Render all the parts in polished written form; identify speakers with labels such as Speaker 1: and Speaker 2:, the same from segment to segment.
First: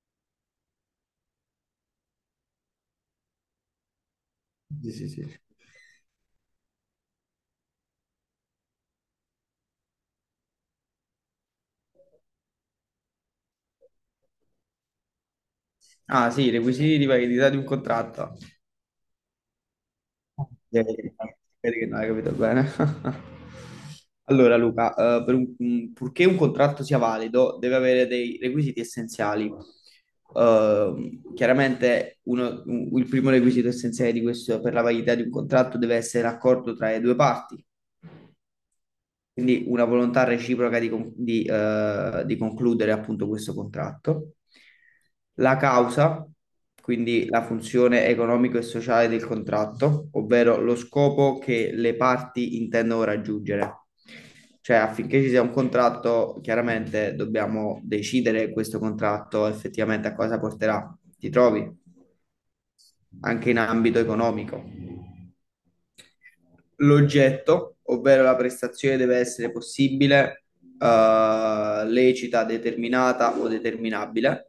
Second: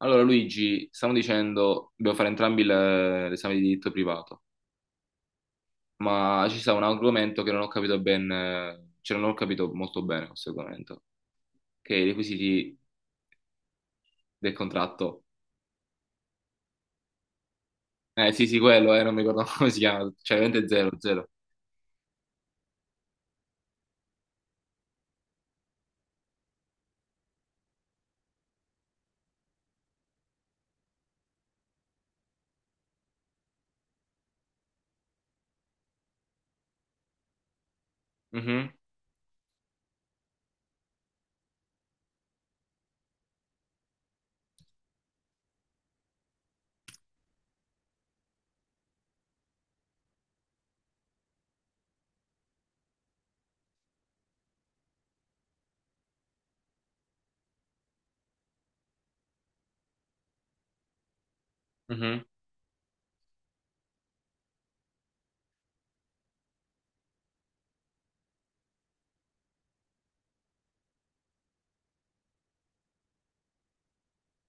Speaker 1: Allora, Luigi, stiamo dicendo, dobbiamo fare entrambi l'esame di diritto privato,
Speaker 2: Sì, sì, sì.
Speaker 1: ma ci sta un argomento che non ho capito ben, cioè non ho capito molto bene questo argomento, che è i requisiti del contratto.
Speaker 2: Ah, sì, i requisiti di validità di un
Speaker 1: Eh
Speaker 2: contratto.
Speaker 1: sì, sì, quello, non mi ricordo come si chiama, cioè veramente
Speaker 2: Eh,
Speaker 1: zero, zero.
Speaker 2: Vedi che non hai capito bene. Allora, Luca, purché un contratto sia valido, deve avere dei requisiti essenziali. Chiaramente, il primo requisito essenziale di questo, per la validità di un contratto deve essere l'accordo tra le due parti.
Speaker 1: Mhm,
Speaker 2: Quindi una volontà reciproca di concludere appunto questo contratto. La causa, quindi la funzione economico e sociale del contratto, ovvero lo scopo che le parti intendono raggiungere. Cioè, affinché ci sia un contratto, chiaramente dobbiamo decidere questo contratto effettivamente a cosa porterà. Ti trovi
Speaker 1: mhm.
Speaker 2: anche in ambito economico. L'oggetto, ovvero la prestazione, deve essere possibile, lecita, determinata o determinabile.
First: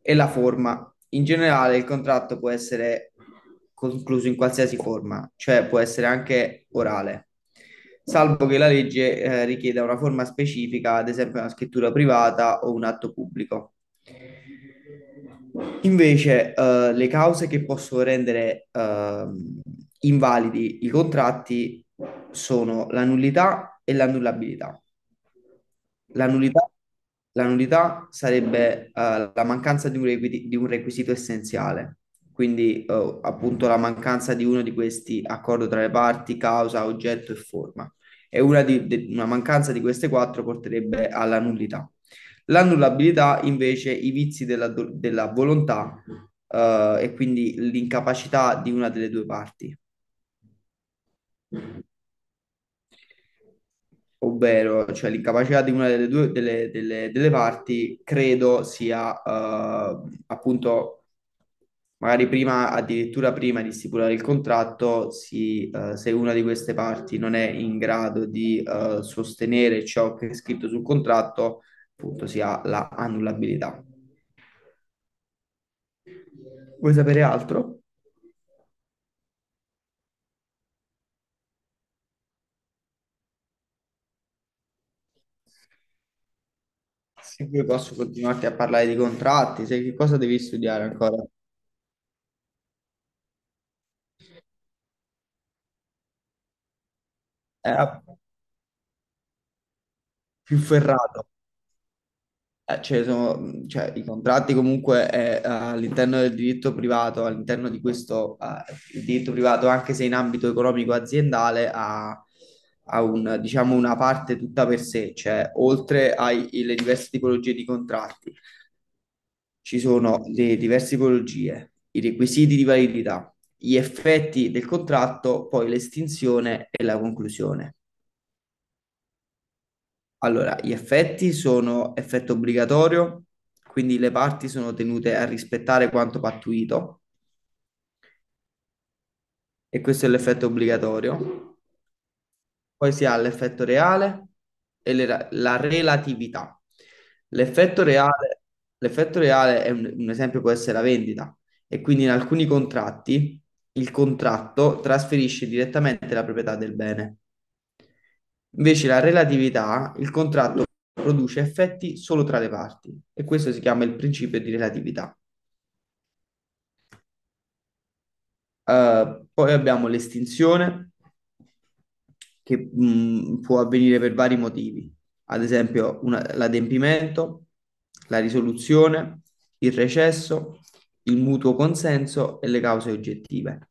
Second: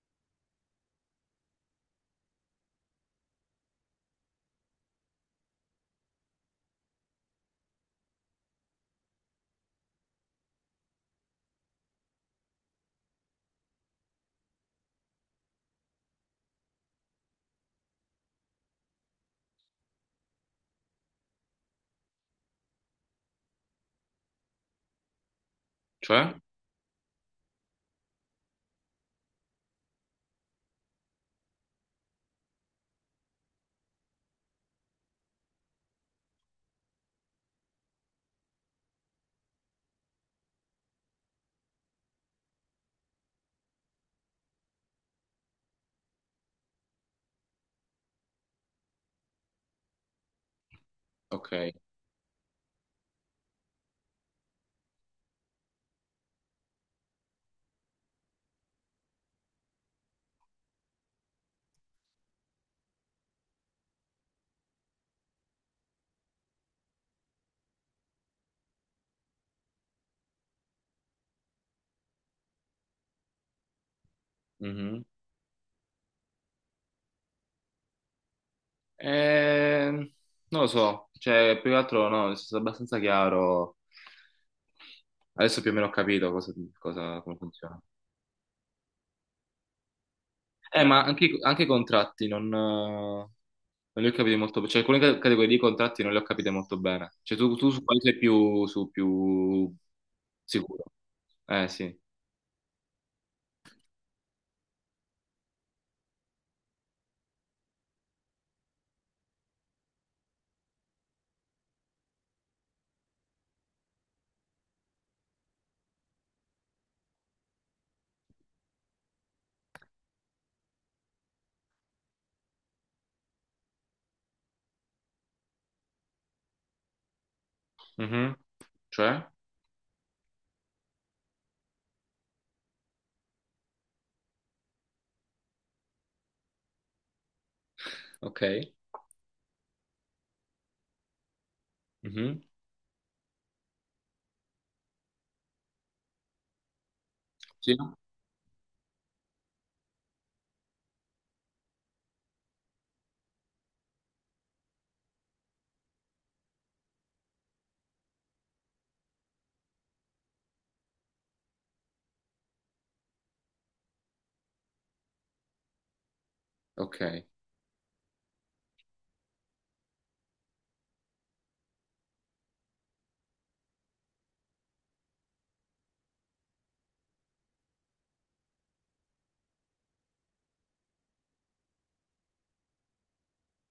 Speaker 2: E la forma. In generale, il contratto può essere concluso in qualsiasi forma, cioè può essere anche orale, salvo che la legge, richieda una forma specifica, ad esempio una scrittura privata o un atto pubblico. Invece, le cause che possono rendere invalidi i contratti sono la nullità e l'annullabilità. La
Speaker 1: Cioè?
Speaker 2: nullità, la nullità sarebbe la mancanza di un requisito essenziale, quindi appunto la mancanza di uno di questi accordo tra le parti, causa, oggetto e forma. E una mancanza di queste quattro porterebbe alla nullità. L'annullabilità invece i vizi della volontà e quindi l'incapacità di una delle due parti,
Speaker 1: Ok.
Speaker 2: ovvero cioè l'incapacità di una delle due delle, delle- delle parti credo sia appunto magari prima, addirittura prima di stipulare il contratto, se una di queste parti non è in grado di sostenere ciò che è scritto sul contratto, appunto si ha la annullabilità.
Speaker 1: Mhm.
Speaker 2: Vuoi sapere altro?
Speaker 1: Eh, non lo so, cioè più che altro no, è stato abbastanza chiaro. Adesso più o meno ho capito come
Speaker 2: Se poi
Speaker 1: funziona.
Speaker 2: posso continuarti a parlare di contratti, sai che cosa devi studiare
Speaker 1: Ma
Speaker 2: ancora?
Speaker 1: anche, anche i contratti non li ho capiti molto bene. Cioè, alcune categorie di contratti non le ho capite molto bene. Cioè, tu su quale
Speaker 2: Era
Speaker 1: sei più, su più
Speaker 2: più
Speaker 1: sicuro?
Speaker 2: ferrato.
Speaker 1: Sì.
Speaker 2: Cioè, i contratti comunque all'interno del diritto privato, all'interno di questo il diritto privato, anche se in ambito economico aziendale, ha, ha un, diciamo, una parte tutta per sé, cioè oltre alle diverse tipologie di contratti. Ci sono le diverse tipologie, i requisiti di validità, gli effetti del contratto, poi l'estinzione e la conclusione.
Speaker 1: Mhm. Cioè?
Speaker 2: Allora, gli effetti sono effetto obbligatorio, quindi le parti sono tenute a rispettare quanto pattuito,
Speaker 1: Ok.
Speaker 2: e questo è l'effetto obbligatorio.
Speaker 1: Mhm.
Speaker 2: Poi si ha l'effetto reale e la relatività.
Speaker 1: Sì?
Speaker 2: L'effetto reale, l'effetto reale è un esempio può essere la vendita e quindi in alcuni contratti il contratto trasferisce direttamente la proprietà del bene. Invece la relatività, il contratto produce effetti solo tra le parti e questo si chiama il principio di relatività.
Speaker 1: Ok.
Speaker 2: Poi abbiamo l'estinzione che può avvenire per vari motivi, ad esempio l'adempimento, la risoluzione, il recesso, il mutuo consenso e le cause oggettive.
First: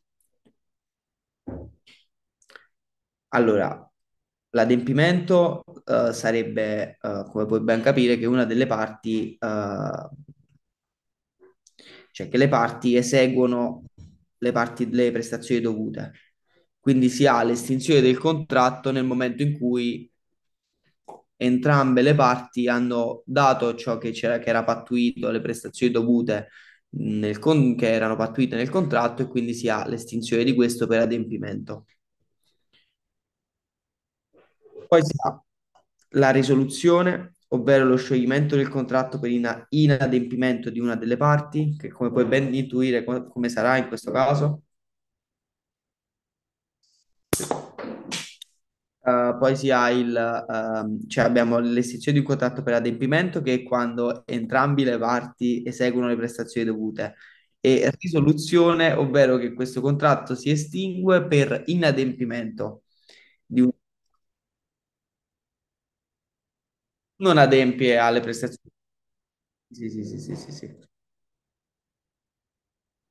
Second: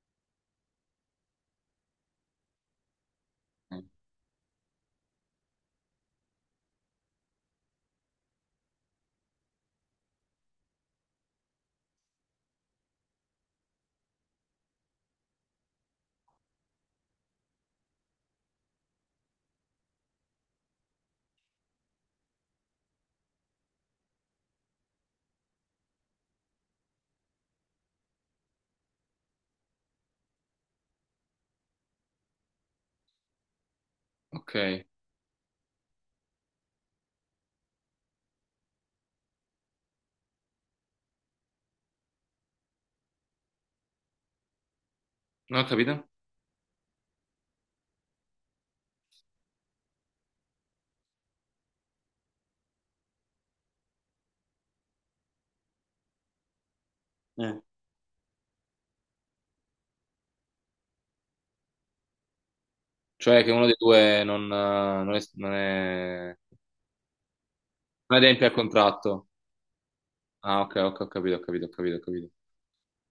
Speaker 2: Allora, l'adempimento sarebbe, come puoi ben capire, che una delle parti cioè che le parti eseguono le prestazioni dovute. Quindi si ha l'estinzione del contratto nel momento in cui entrambe le parti hanno dato ciò che c'era, che era pattuito, le prestazioni dovute che erano pattuite nel contratto e quindi si ha l'estinzione di questo per adempimento.
Speaker 1: Ok.
Speaker 2: Poi si ha la risoluzione, ovvero lo scioglimento del contratto per inadempimento di una delle parti, che come puoi ben intuire come sarà in questo caso.
Speaker 1: Non ho capito?
Speaker 2: Poi si ha cioè abbiamo l'estinzione di un contratto per adempimento che è quando entrambi le parti eseguono le prestazioni dovute
Speaker 1: Eh.
Speaker 2: e risoluzione, ovvero che questo contratto si estingue per inadempimento
Speaker 1: Cioè, che
Speaker 2: di
Speaker 1: uno
Speaker 2: un
Speaker 1: dei due
Speaker 2: non adempie
Speaker 1: non
Speaker 2: alle
Speaker 1: adempie al
Speaker 2: prestazioni.
Speaker 1: contratto.
Speaker 2: Sì, sì, sì, sì, sì,
Speaker 1: Ah, ok,
Speaker 2: sì.
Speaker 1: ok, ho capito, ho capito, ho capito, ho capito.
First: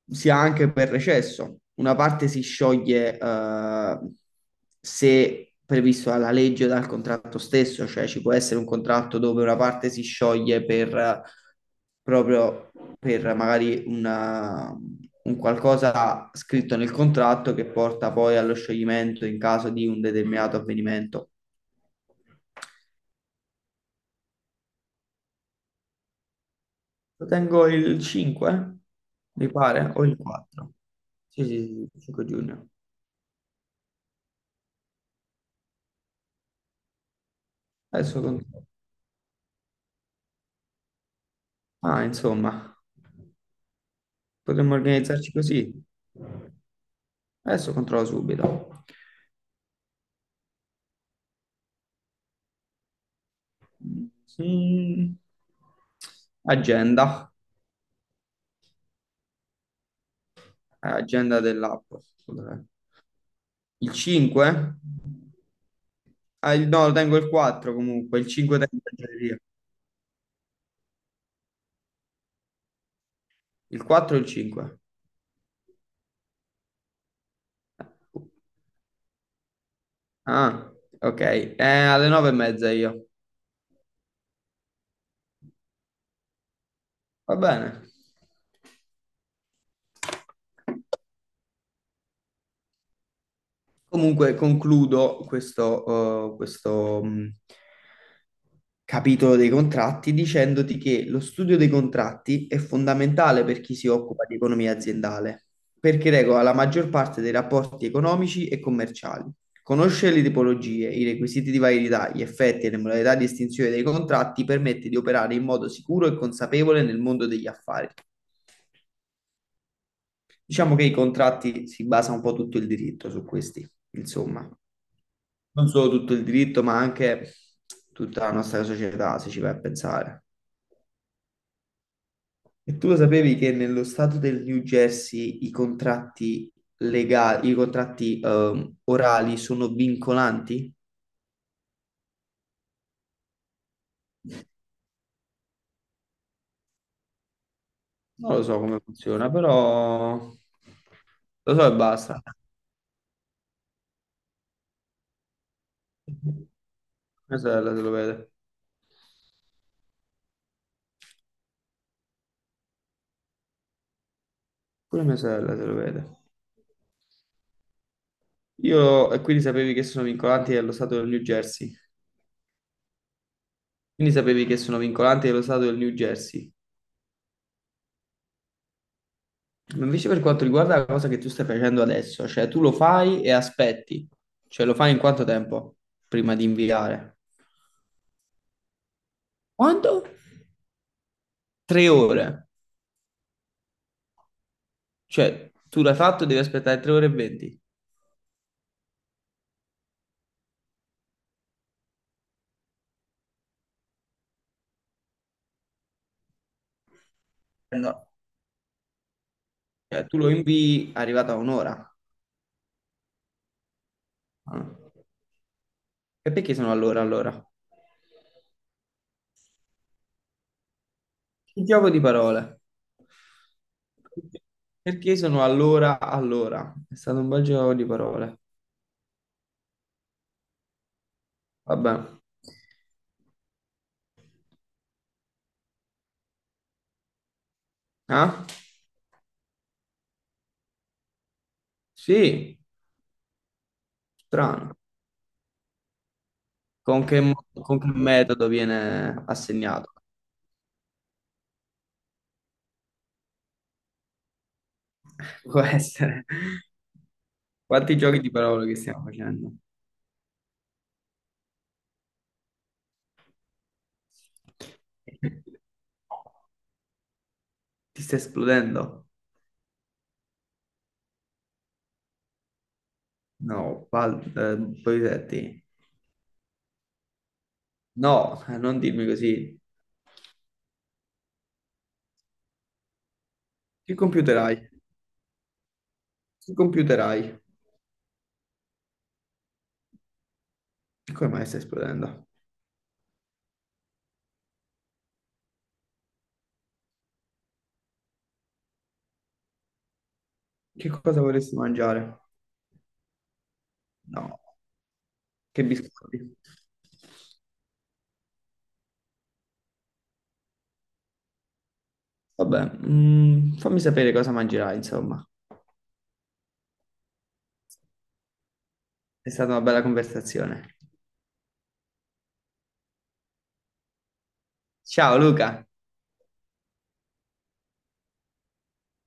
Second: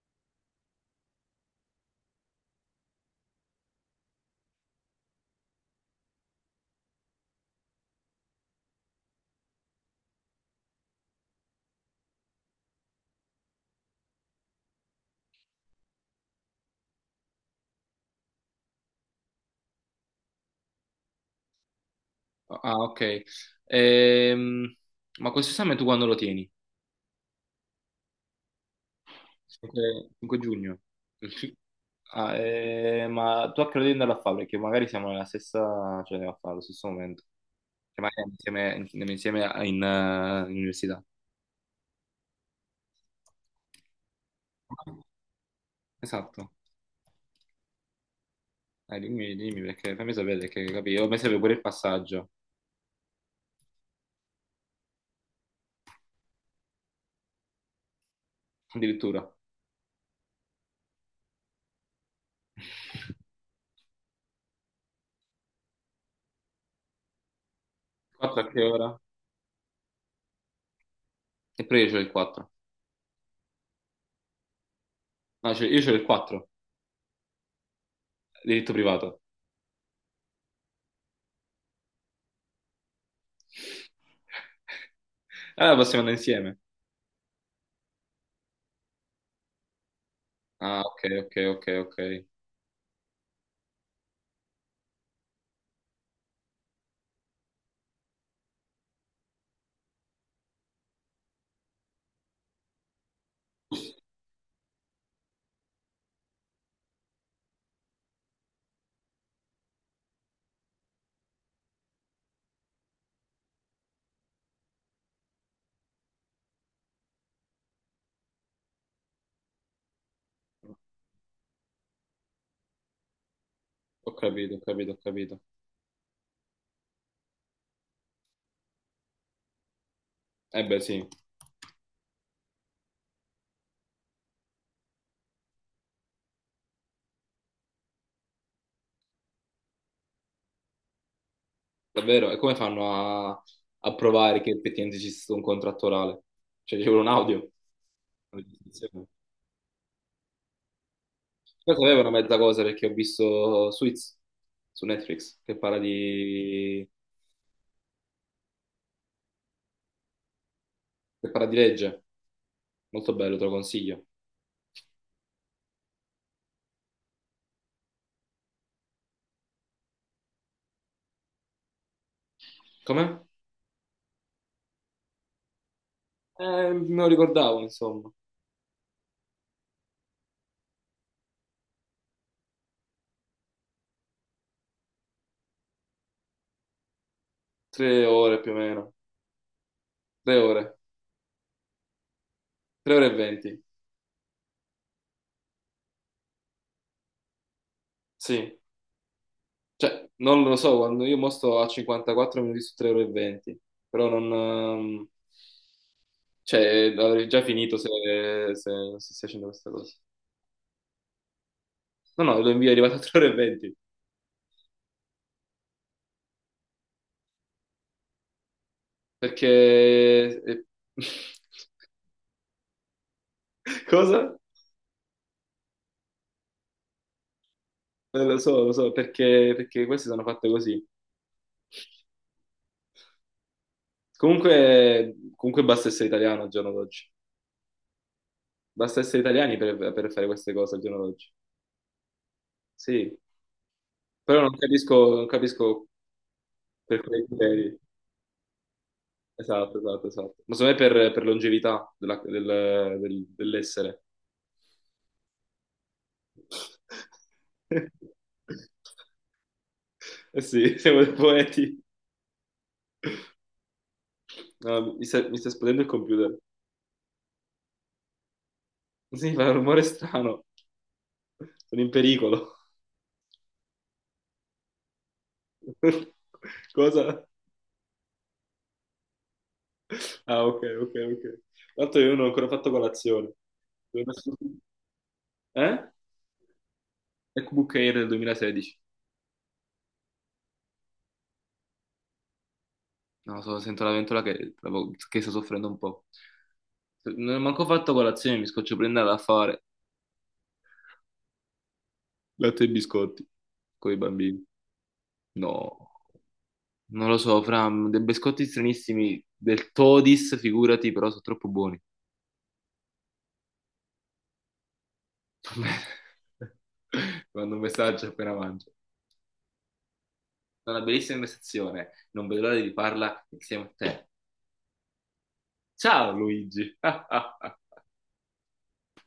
Speaker 2: Sia anche per recesso. Una parte si scioglie se previsto dalla legge o dal contratto stesso, cioè ci può essere un contratto dove una parte si scioglie per proprio per magari un qualcosa scritto nel contratto che porta poi allo scioglimento in caso di un determinato avvenimento.
Speaker 1: Ah, ok. Ehm, ma questo esame tu quando lo tieni?
Speaker 2: Lo tengo il 5, mi pare, o
Speaker 1: 5,
Speaker 2: il
Speaker 1: 5
Speaker 2: 4.
Speaker 1: giugno. Il
Speaker 2: Sì,
Speaker 1: ci-
Speaker 2: sì, sì, 5
Speaker 1: Ah,
Speaker 2: giugno.
Speaker 1: ma tu a che ora devi andare a fare? Perché magari siamo nella stessa, cioè a fare allo stesso momento. Cioè,
Speaker 2: Adesso
Speaker 1: magari
Speaker 2: controllo.
Speaker 1: in università.
Speaker 2: Ah, insomma, potremmo organizzarci così.
Speaker 1: Esatto.
Speaker 2: Adesso controllo subito.
Speaker 1: Dai, dimmi, dimmi, perché fammi sapere che capì. Io mi serve pure il passaggio,
Speaker 2: Mm, Agenda,
Speaker 1: addirittura.
Speaker 2: Agenda dell'app. Dov'è? Il 5? Ah, no, lo tengo il 4 comunque, il
Speaker 1: 4 a
Speaker 2: 5
Speaker 1: che
Speaker 2: tengo in
Speaker 1: ora?
Speaker 2: libreria.
Speaker 1: E poi io c'ho il 4.
Speaker 2: Il 4 o il 5?
Speaker 1: No, cioè, io c'ho il 4, diritto privato.
Speaker 2: Ah, ok, alle 9 e mezza io.
Speaker 1: Allora possiamo andare insieme.
Speaker 2: Va bene.
Speaker 1: Ah, ok, ok, ok, ok.
Speaker 2: Comunque concludo questo, capitolo dei contratti dicendoti che lo studio dei contratti è fondamentale per chi si occupa di economia aziendale, perché regola la maggior parte dei rapporti economici e commerciali. Conoscere le tipologie, i requisiti di validità, gli effetti e le modalità di estinzione dei contratti permette di operare in modo sicuro e consapevole nel mondo degli affari. Diciamo che i contratti si basa un po' tutto il diritto su questi,
Speaker 1: Ho
Speaker 2: insomma.
Speaker 1: capito, ho capito, ho capito.
Speaker 2: Non solo tutto il diritto, ma anche tutta la nostra società, se ci vai a pensare.
Speaker 1: Eh beh, sì.
Speaker 2: E tu lo sapevi che nello stato del New Jersey i contratti legali, i contratti orali sono vincolanti?
Speaker 1: Davvero? E come fanno a, a provare che effettivamente ci sia stato un contratto orale? Cioè, c'è un audio.
Speaker 2: Non lo so come funziona, però lo so e
Speaker 1: Io sapevo una
Speaker 2: basta.
Speaker 1: mezza cosa perché ho visto Suits su Netflix che parla
Speaker 2: Mia sorella se lo vede,
Speaker 1: che parla di legge. Molto bello, te lo consiglio.
Speaker 2: pure mia sorella se lo vede. E quindi sapevi che sono vincolanti dello stato del New Jersey.
Speaker 1: Com'è?
Speaker 2: Quindi sapevi che sono vincolanti dello stato del New Jersey.
Speaker 1: Eh, me lo ricordavo, insomma.
Speaker 2: Ma invece per quanto riguarda la cosa che tu stai facendo adesso, cioè tu lo fai e aspetti, cioè lo fai in quanto tempo prima di inviare?
Speaker 1: Tre ore più o meno.
Speaker 2: Quanto?
Speaker 1: 3 ore.
Speaker 2: 3 ore,
Speaker 1: 3 ore e 20.
Speaker 2: cioè tu l'hai fatto, devi aspettare 3 ore e 20.
Speaker 1: Sì. Cioè, non lo so, quando io mo sto a 54 minuti su 3 ore e 20. Però non... Cioè, avrei già finito
Speaker 2: Eh, no.
Speaker 1: se non stessi facendo questa cosa.
Speaker 2: Cioè, tu lo invii arrivato a un'ora.
Speaker 1: No, no, lo invio è arrivato a 3 ore e 20.
Speaker 2: Ah. E perché sono all'ora allora?
Speaker 1: Perché... eh,
Speaker 2: Il gioco di parole.
Speaker 1: Cosa?
Speaker 2: Perché sono all'ora allora? È stato un bel gioco di parole.
Speaker 1: Lo so, lo so, perché queste sono fatte così.
Speaker 2: Vabbè.
Speaker 1: Comunque basta essere italiano al giorno d'oggi.
Speaker 2: Ah?
Speaker 1: Basta essere italiani per fare queste cose al giorno d'oggi.
Speaker 2: Sì,
Speaker 1: Sì, però non
Speaker 2: strano.
Speaker 1: capisco, non capisco per
Speaker 2: Con che,
Speaker 1: quei
Speaker 2: mo- con
Speaker 1: criteri.
Speaker 2: che metodo viene
Speaker 1: Esatto,
Speaker 2: assegnato?
Speaker 1: esatto, esatto. Ma secondo me per longevità dell'essere.
Speaker 2: Può essere. Quanti giochi di parole che stiamo facendo?
Speaker 1: Eh sì, siamo dei poeti. No, mi sta esplodendo il computer.
Speaker 2: Ti sta esplodendo?
Speaker 1: Sì, fa un rumore strano. Sono in pericolo.
Speaker 2: No, Polisetti.
Speaker 1: Cosa?
Speaker 2: No, non dirmi così.
Speaker 1: Ah, ok, ok, ok. Tanto io non ho ancora fatto colazione.
Speaker 2: Che
Speaker 1: Devo messo-
Speaker 2: computer hai?
Speaker 1: Eh?
Speaker 2: Che computer hai?
Speaker 1: MacBook Air del 2016.
Speaker 2: Come mai stai esplodendo?
Speaker 1: No, sento la ventola che sta soffrendo un po'. Non ho manco fatto colazione, mi scoccio prendere a fare
Speaker 2: Che cosa vorresti mangiare?
Speaker 1: latte e biscotti con i
Speaker 2: No,
Speaker 1: bambini.
Speaker 2: che
Speaker 1: No.
Speaker 2: biscotti?
Speaker 1: Non lo so, fra dei biscotti stranissimi del Todis, figurati, però sono troppo buoni.
Speaker 2: Vabbè, fammi sapere cosa mangerai, insomma.
Speaker 1: Ti mando un messaggio appena mangio.
Speaker 2: È stata una bella
Speaker 1: È
Speaker 2: conversazione.
Speaker 1: una bellissima investizione, non vedo l'ora di riparla insieme a te.
Speaker 2: Ciao Luca!
Speaker 1: Ciao Luigi!